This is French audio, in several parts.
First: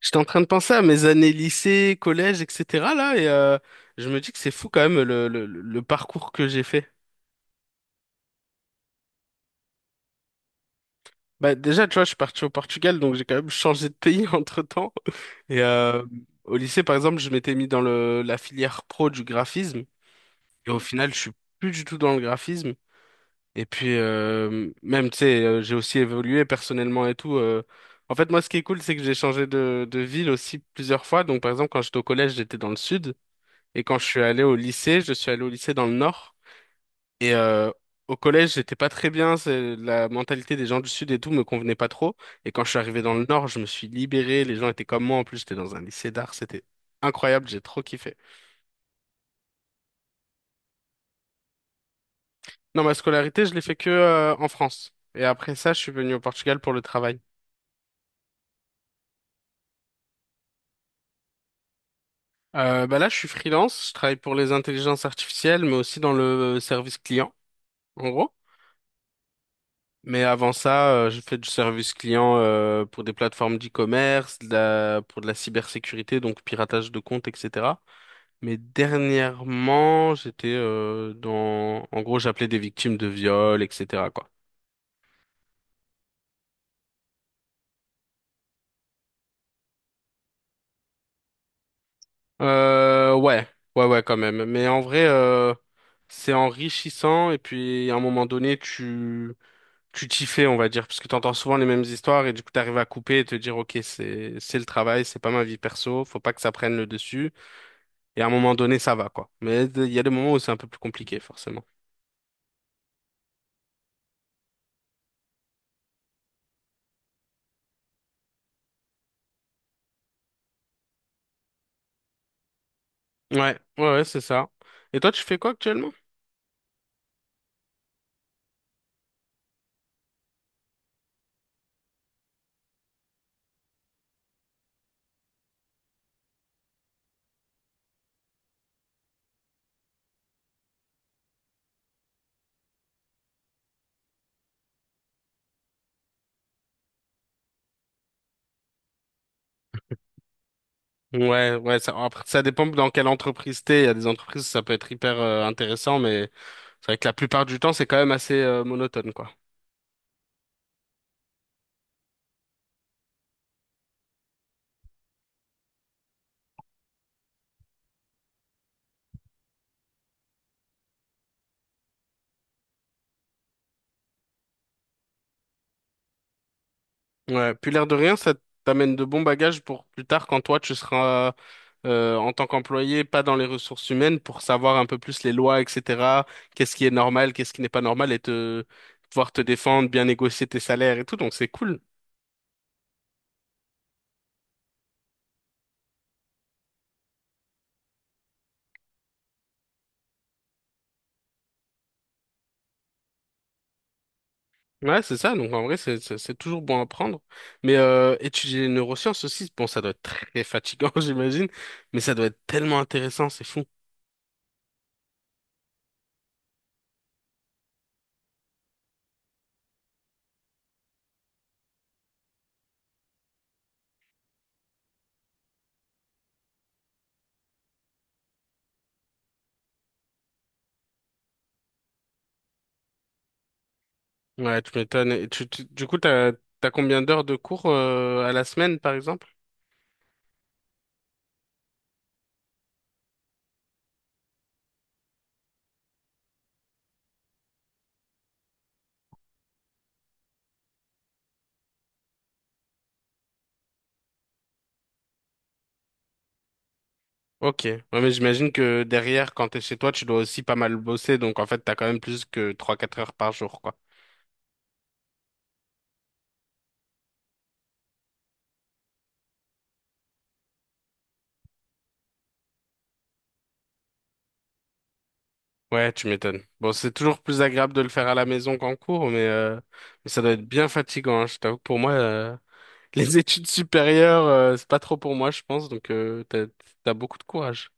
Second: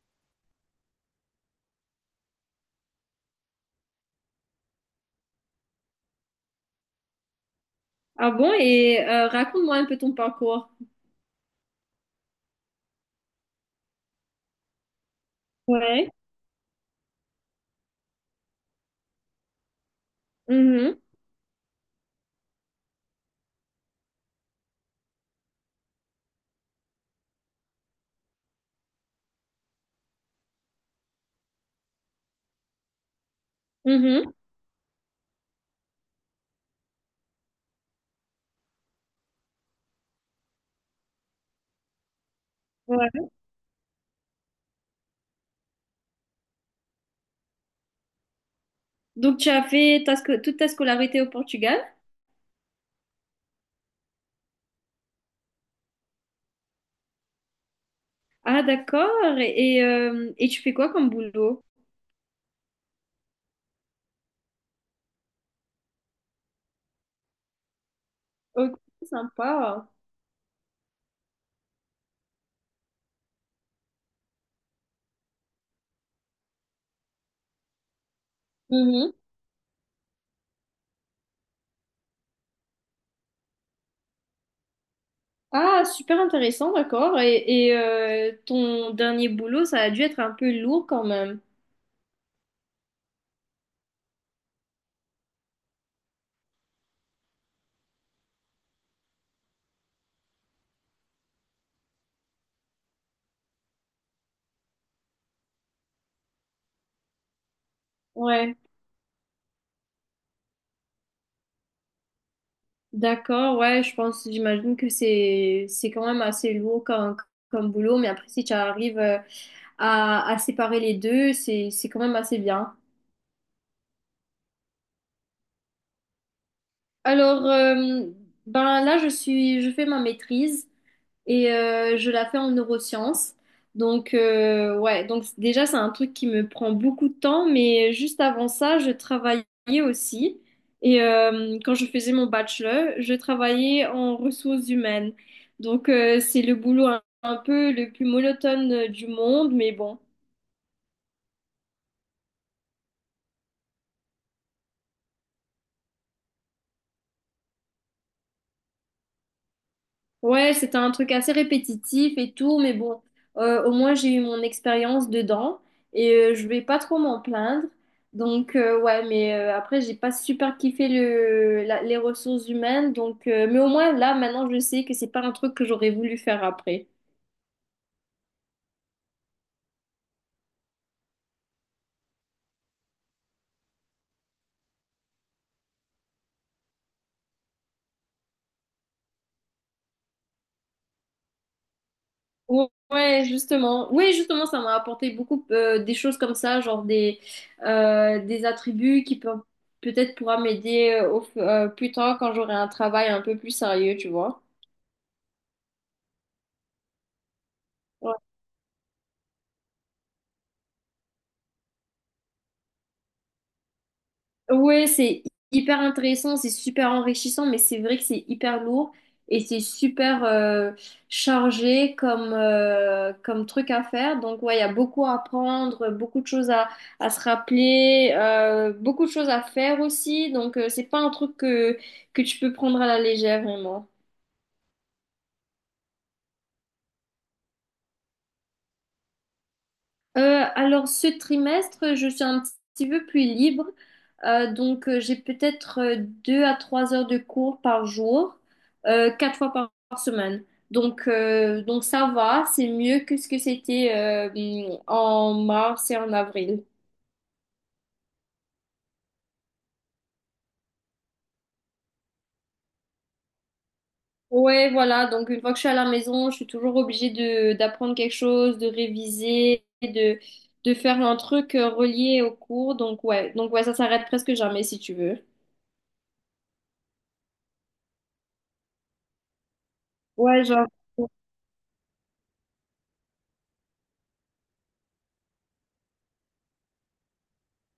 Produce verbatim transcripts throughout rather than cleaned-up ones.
J'étais en train de penser à mes années lycée, collège, et cetera là, et euh, je me dis que c'est fou quand même le, le, le parcours que j'ai fait. Ah bon? Et euh, raconte-moi un peu ton parcours. Bah, déjà, tu vois, je suis parti au Portugal, donc j'ai quand même changé de pays entre-temps. Et euh, Ouais. Au lycée, par exemple, je m'étais mis dans le, la filière pro du graphisme. Et au Mhm. final, je suis plus du tout dans le graphisme. Et puis, euh, même, tu sais, euh, j'ai aussi évolué personnellement et tout. euh. En fait, moi, ce qui est cool, c'est que j'ai changé de, de ville aussi plusieurs fois. Donc, par exemple, quand j'étais au collège, j'étais dans le sud. Et quand je suis Mhm. allé au lycée, je suis allé au lycée dans le Nord. Et euh, Au collège, j'étais pas très bien. c'est- La mentalité des gens du Sud et tout me convenait pas trop. Et quand je suis arrivé dans Ouais. le Nord, je me suis libéré. Les gens étaient comme moi. En plus, j'étais dans un lycée d'art. C'était incroyable. J'ai trop kiffé. Donc, tu as fait ta sco- toute ta scolarité au Portugal? Non, ma scolarité, je l'ai fait que euh, en France. Et après ça, je suis venu au Portugal pour le travail. Ah, d'accord. Et, euh, et tu fais quoi comme boulot? Euh, bah là, je suis freelance. Je travaille pour les intelligences artificielles, mais aussi dans le service client, en gros. Ok, sympa. Mais avant ça, euh, j'ai fait du service client euh, pour des plateformes d'e-commerce, de la- pour de la cybersécurité, donc piratage de comptes, et cetera. Mais Mhm. dernièrement, j'étais euh, dans... En gros, j'appelais des victimes de viol, et cetera quoi. Ah, super intéressant, d'accord. Et, et, euh, ton dernier boulot, ça a dû être un peu lourd quand même. Euh, ouais, ouais, ouais, quand même. Mais en vrai, euh, c'est enrichissant et puis à un moment donné, tu tu t'y fais, on va dire, parce que t'entends souvent les mêmes histoires et du coup, t'arrives à couper et te dire, ok, c'est c'est le travail, c'est pas ma vie perso, faut pas que ça prenne le dessus. Et à un moment Ouais, donné, ça va, quoi. Mais il y a des moments où c'est un peu plus compliqué, forcément. d'accord, ouais, je pense, j'imagine que c'est c'est quand même assez lourd comme, comme boulot, mais après, si tu arrives, euh, à, à séparer les deux, c'est, c'est quand même assez bien. Ouais, ouais, ouais, c'est ça. Et toi, tu fais quoi actuellement? Alors, euh, ben là, je suis, je fais ma maîtrise et euh, je la fais en neurosciences. Donc, euh, ouais, donc c- déjà, c'est un truc qui me prend beaucoup de temps, mais juste avant ça, je travaillais aussi. Et euh, quand je faisais mon bachelor, je travaillais en ressources humaines. Donc, euh, c'est le boulot un, un peu le plus monotone euh, du monde, mais bon. Ouais, ouais, ça, après, ça dépend dans quelle entreprise t'es. Il y a des entreprises, ça peut être hyper euh, intéressant, mais c'est vrai que la plupart du temps, c'est quand même assez euh, monotone, quoi. Ouais, c'était un truc assez répétitif et tout, mais bon, euh, au moins j'ai eu mon expérience dedans et euh, je vais pas trop m'en plaindre. Donc euh, ouais, mais euh, après j'ai pas super kiffé le, la- les ressources humaines, donc euh, mais au moins là maintenant je sais que c'est pas un truc que j'aurais voulu faire après. Ouais, puis l'air de rien, ça t'amène de bons bagages pour plus tard quand toi tu seras euh, en tant qu'employé, pas dans les ressources humaines, pour savoir un peu plus les lois, et cetera. Qu'est-ce qui est normal, qu'est-ce qui n'est pas normal, et te pouvoir te défendre, bien négocier tes salaires et tout, donc c'est cool. Ou- Ouais, justement. Oui, justement, ça m'a apporté beaucoup euh, des choses comme ça, genre des euh, des attributs qui peuvent peut-être pourra m'aider euh, au- f- euh, plus tard quand j'aurai un travail un peu plus sérieux, tu vois. Ouais, c'est ça. Donc en vrai, c'est c'est- c'est toujours bon à prendre. Mais Ouais. euh, étudier les neurosciences aussi, bon, ça doit être très fatigant, j'imagine, mais ça doit être tellement intéressant, c'est fou. Ouais, c'est hyper intéressant, c'est super enrichissant, mais c'est vrai que c'est hyper lourd et c'est super euh, chargé comme, euh, comme truc à faire. Donc, ouais, il y a beaucoup à apprendre, beaucoup de choses à, à se rappeler, euh, beaucoup de choses à faire aussi. Donc, euh, c'est pas un truc que, que tu peux prendre à la légère, vraiment. Ouais, tu m'étonnes. Et tu- tu- du coup, t'as t'as combien d'heures de cours euh, à la semaine, par exemple? Euh, alors, ce trimestre, je suis un petit peu plus libre. Euh, donc, euh, j'ai peut-être euh, deux à trois heures de cours par jour, euh, quatre fois par par semaine. Donc, euh, donc ça va, c'est mieux que ce que c'était euh, en mars et en avril. Ok. Ouais, mais j'imagine que derrière, quand t'es chez toi, tu dois aussi pas mal bosser, donc en fait, t'as quand même plus que trois quatre heures par jour, quoi. Ouais, voilà. Donc, une fois que je suis à la maison, je suis toujours obligée de d'apprendre quelque chose, de réviser, de de faire un truc euh, relié au cours. Donc, ouais. Donc, ouais, ça s'arrête presque jamais si tu veux. Ouais, tu m'étonnes. Bon, c'est toujours plus agréable de le faire à la maison qu'en cours, mais, euh, mais ça doit être Ouais, bien genre. fatigant, hein. Je t'avoue que pour moi. euh, Les études supérieures, euh, c'est pas trop pour moi, je pense, donc euh, t'as, t'as beaucoup de courage.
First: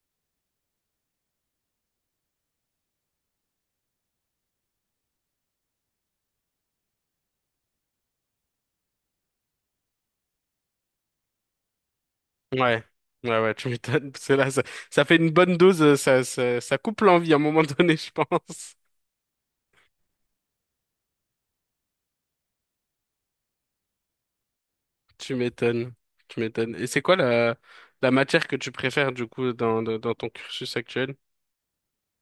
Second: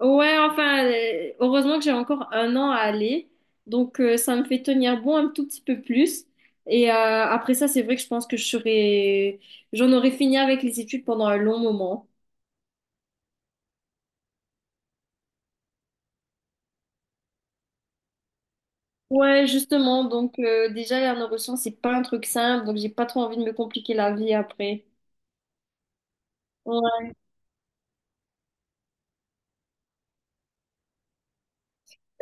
Ouais, enfin, euh, heureusement que j'ai encore un an à aller. Donc, euh, ça me fait tenir bon un tout petit peu plus. Et euh, après ça, c'est vrai que je pense que je serais... j'en aurais fini avec les études pendant un long moment. Ouais, ouais, ouais, tu m'étonnes, parce que là, ça, ça fait une bonne dose, euh, ça, ça, ça coupe l'envie à un moment donné, je pense. Ouais, justement. Donc, euh, déjà, les neurosciences, c'est pas un truc simple. Donc, j'ai pas trop envie de me compliquer la vie après. Tu m'étonnes, tu m'étonnes. Et c'est Ouais. quoi la, la matière que tu préfères, du coup, dans, dans, dans ton cursus actuel?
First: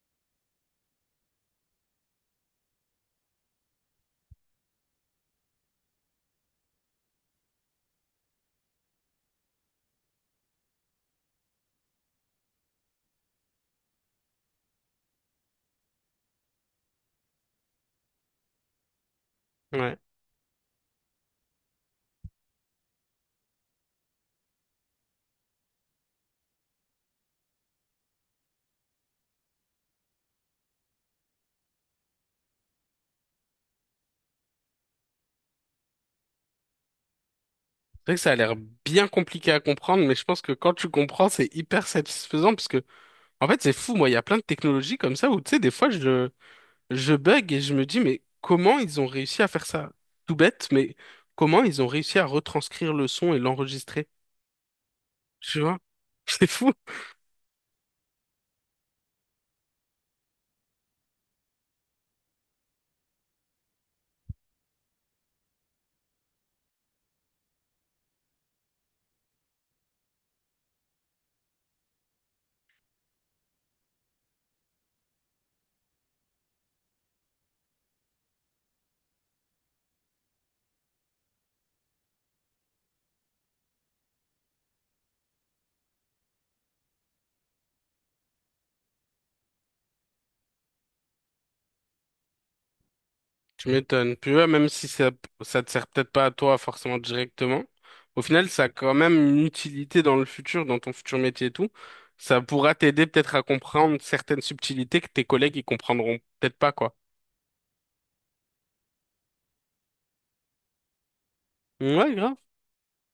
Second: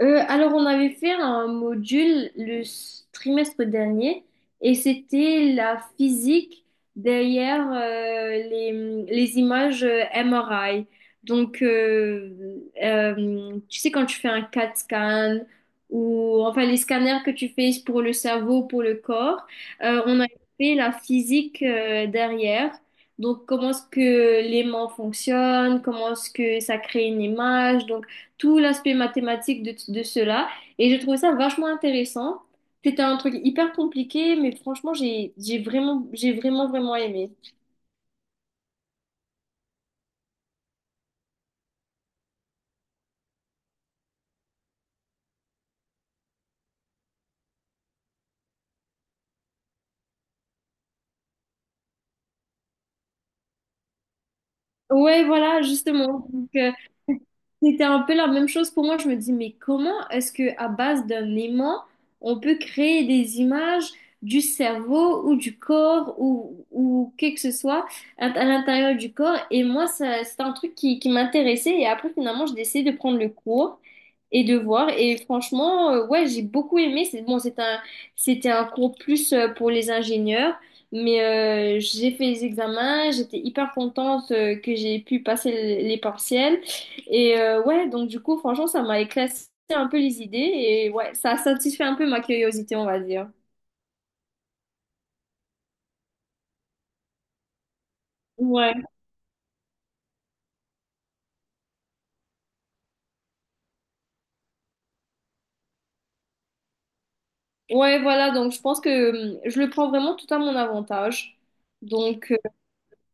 Euh, alors, on avait fait un module le s- trimestre dernier et c'était la physique derrière euh, les, les images euh, M R I. Donc, euh, euh, tu sais, quand tu fais un C A T scan ou enfin les scanners que tu fais pour le cerveau, pour le corps, Ouais. euh, on a fait la physique euh, derrière. Donc, comment est-ce que l'aimant fonctionne, comment est-ce que ça crée une image, tout l'aspect mathématique de, de cela. Et j'ai trouvé ça vachement intéressant. C'était un truc hyper compliqué, mais franchement, j'ai, j'ai vraiment, j'ai vraiment, vraiment aimé. C'est vrai que ça a l'air bien compliqué à comprendre, mais je pense que quand tu comprends, c'est hyper satisfaisant, parce que, en fait, c'est fou, moi, il y a plein de technologies comme ça où, tu sais, des fois, je, je bug et je me dis, mais comment ils ont réussi à faire ça? Tout bête, mais comment ils ont réussi à retranscrire le son et l'enregistrer? Ouais, Tu voilà, vois? justement. C'est Donc, fou. euh, c'était un peu la même chose pour moi. Je me dis, mais comment est-ce que à base d'un aimant, on peut créer des images du cerveau ou du corps ou, ou que que ce soit à, à l'intérieur du corps? Et moi, ça, c'est un truc qui, qui m'intéressait. Et après, finalement, j'ai décidé de prendre le cours et de voir. Et franchement, euh, ouais, j'ai beaucoup aimé. C'est bon, c'est un, c'était un cours plus euh, pour les ingénieurs. Mais euh, j'ai fait les examens, j'étais hyper contente euh, que j'ai pu passer les partiels. Et euh, ouais, donc du coup, franchement, ça m'a éclairci un peu les idées et ouais, ça a satisfait un peu ma curiosité, on va dire. Tu m'étonnes. Puis ouais, même si ça, ça te sert peut-être pas à toi forcément directement, au final, ça a Ouais. quand même une utilité dans le futur, dans ton futur métier et tout. Ça pourra t'aider peut-être à comprendre certaines subtilités que tes collègues ils comprendront peut-être pas, quoi. Ouais, voilà, donc je pense que hum, je le prends vraiment tout à mon avantage. Ouais, Donc, grave.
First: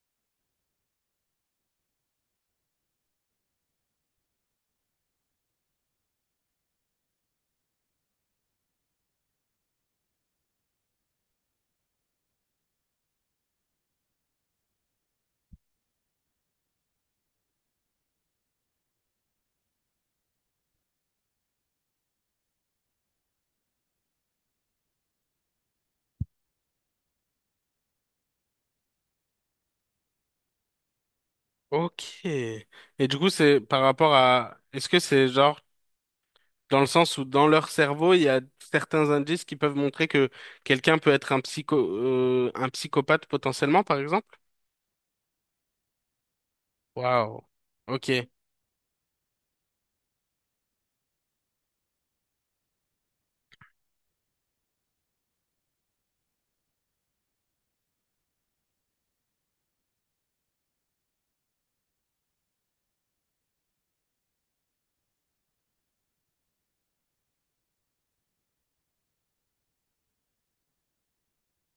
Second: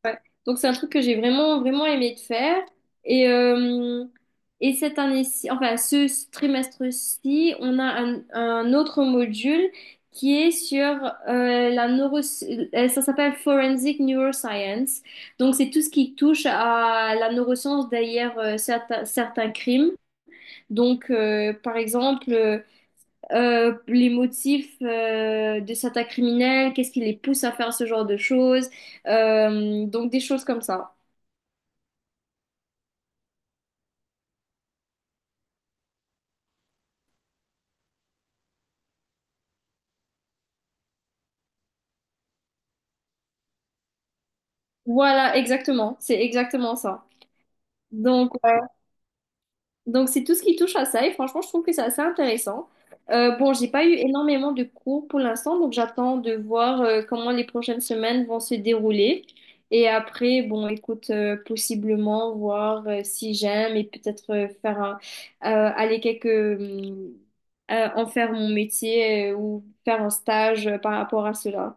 ouais. Donc c'est un truc que j'ai vraiment vraiment aimé de faire et euh, et cette année-ci enfin ce ce trimestre-ci on a un, un autre module qui est sur euh, la neuro euh, ça s'appelle Forensic Neuroscience, donc c'est tout ce qui touche à la neuroscience derrière euh, certains certains crimes, donc euh, par exemple euh, euh, les motifs euh, de certains criminels, qu'est-ce qui les pousse à faire ce genre de choses, euh, donc des choses comme ça. Ok. Et du coup, c'est par rapport à... Est-ce que c'est genre... Dans le sens où dans leur cerveau, il y a certains indices qui peuvent montrer que quelqu'un peut être un psycho, euh, un psychopathe potentiellement, par exemple. Voilà, exactement. C'est exactement ça. Waouh. Ok. Donc, euh, donc c'est tout ce qui touche à ça. Et franchement, je trouve que c'est assez intéressant. Euh, bon, j'ai pas eu énormément de cours pour l'instant, donc j'attends de voir euh, comment les prochaines semaines vont se dérouler. Et après, bon, écoute, euh, possiblement voir euh, si j'aime et peut-être euh, faire un- euh, aller quelques hum, euh, en faire mon métier euh, ou faire un stage euh, par rapport à cela.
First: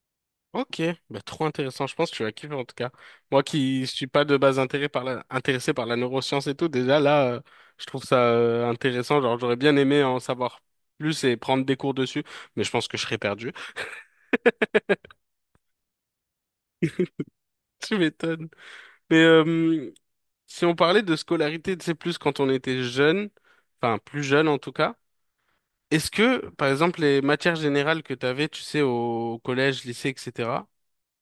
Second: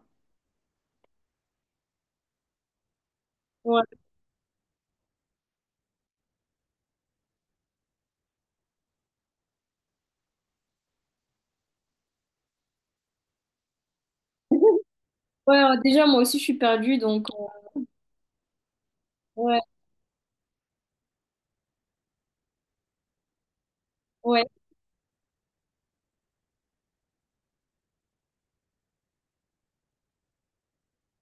Ok. Bah, trop intéressant. Je pense que tu vas kiffer en tout cas. Moi Ouais. qui suis pas de base intéressé par la, intéressé par la neuroscience et tout, déjà là, euh, je trouve ça euh, intéressant. Genre, j'aurais bien aimé en savoir plus et prendre des cours dessus, mais je pense que je serais perdu. Ouais, euh, déjà moi aussi je suis perdue, donc euh, Tu m'étonnes. Mais ouais, euh, si on parlait de scolarité, tu sais, plus quand on était jeune, enfin plus ouais. jeune en tout cas. Est-ce que, par exemple, les matières générales que tu avais, tu sais, au collège, lycée, et cetera,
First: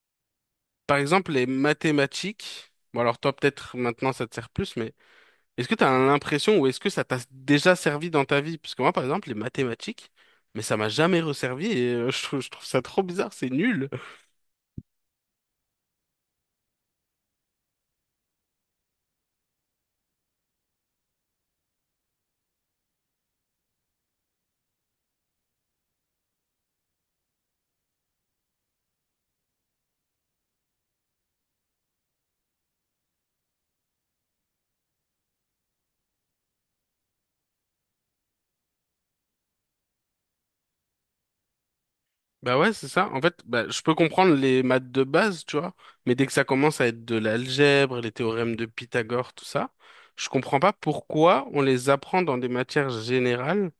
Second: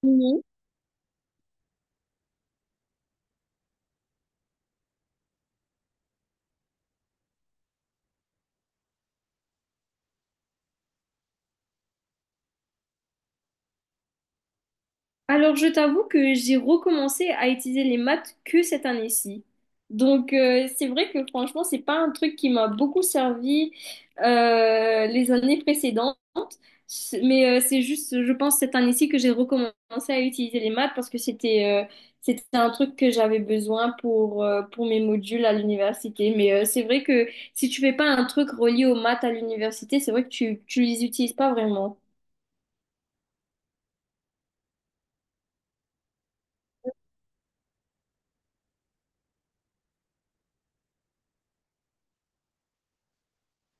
Mhm. par exemple, les mathématiques, bon alors toi peut-être maintenant ça te sert plus, mais est-ce que tu as l'impression ou est-ce que ça t'a déjà servi dans ta vie? Parce que moi, par exemple, les mathématiques, mais ça m'a jamais resservi et euh, je trouve, je trouve ça trop bizarre, c'est nul. Alors, je t'avoue que j'ai recommencé à utiliser les maths que cette année-ci. Donc, euh, c'est vrai que franchement, c'est pas un truc qui m'a beaucoup servi euh, les années précédentes. C'est- Mais euh, c'est juste, je pense, cette année-ci que j'ai recommencé à utiliser les maths parce que c'était euh, c'était un truc que j'avais besoin pour, euh, pour mes modules à l'université. Mais euh, c'est vrai que si tu fais pas un truc relié aux maths à l'université, c'est vrai que tu, tu les utilises pas vraiment. Bah ouais, c'est ça. En fait, bah, je peux comprendre les maths de base, tu vois, mais dès que ça commence à être de l'algèbre, les théorèmes de Pythagore, tout ça, je comprends pas pourquoi on les apprend dans des matières générales.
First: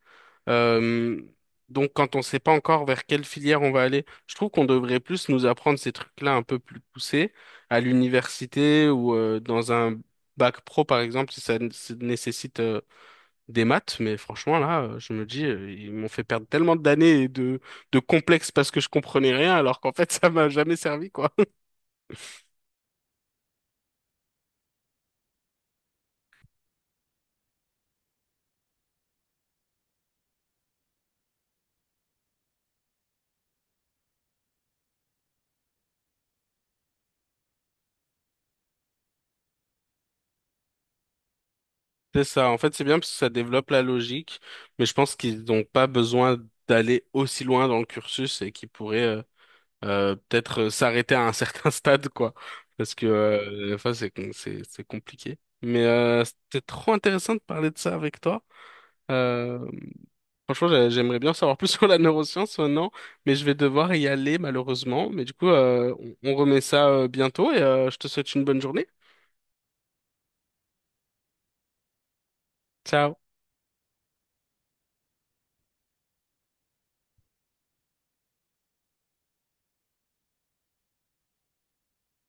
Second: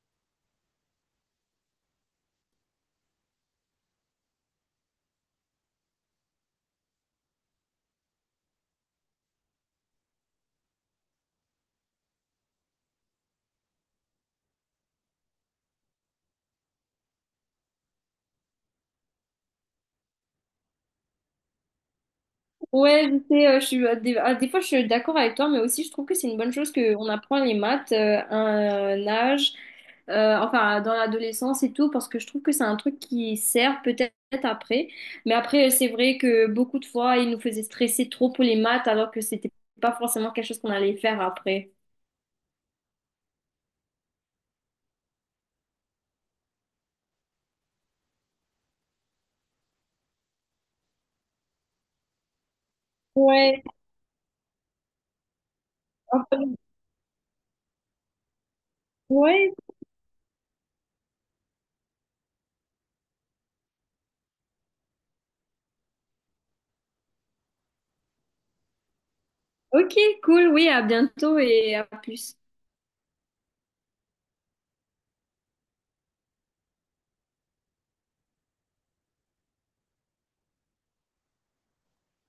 euh, donc, quand on sait pas encore vers quelle filière on va aller, je trouve qu'on devrait plus nous apprendre ces trucs-là un peu plus poussés à l'université ou euh, dans un bac pro, par exemple, si ça n- si ça nécessite euh, des maths, mais franchement, là, euh, je me dis, euh, ils m'ont fait perdre tellement d'années et de, de complexes parce que je comprenais rien, alors qu'en fait, ça m'a jamais servi, quoi. Ouais, je sais, euh, je suis, euh, des, ah, des fois je suis d'accord avec toi, mais aussi je trouve que c'est une bonne chose qu'on apprend les maths euh, à un âge, euh, enfin dans l'adolescence et tout, parce que je trouve que c'est un truc qui sert peut-être après. Mais après, euh, c'est vrai que beaucoup de fois, ils nous faisaient stresser trop pour les maths, alors que c'était pas forcément quelque chose qu'on allait faire après. C'est ça. En fait, c'est bien parce que ça développe la logique, mais je pense qu'ils n'ont pas besoin d'aller aussi loin dans le cursus et qu'ils pourraient euh, euh, peut-être euh, s'arrêter à un certain stade, quoi. Parce que Ouais, euh, des fois, c'est com- c'est c'est compliqué. Mais euh, enfin, c'était trop intéressant de parler de ça avec toi. ouais, Euh, Franchement, j'a- j'aimerais bien en savoir plus sur la neuroscience maintenant, mais je vais devoir y aller malheureusement. Mais du coup, euh, on on remet ça euh, bientôt et euh, je te souhaite une bonne journée. ok, cool, oui, à bientôt et à plus. Ciao.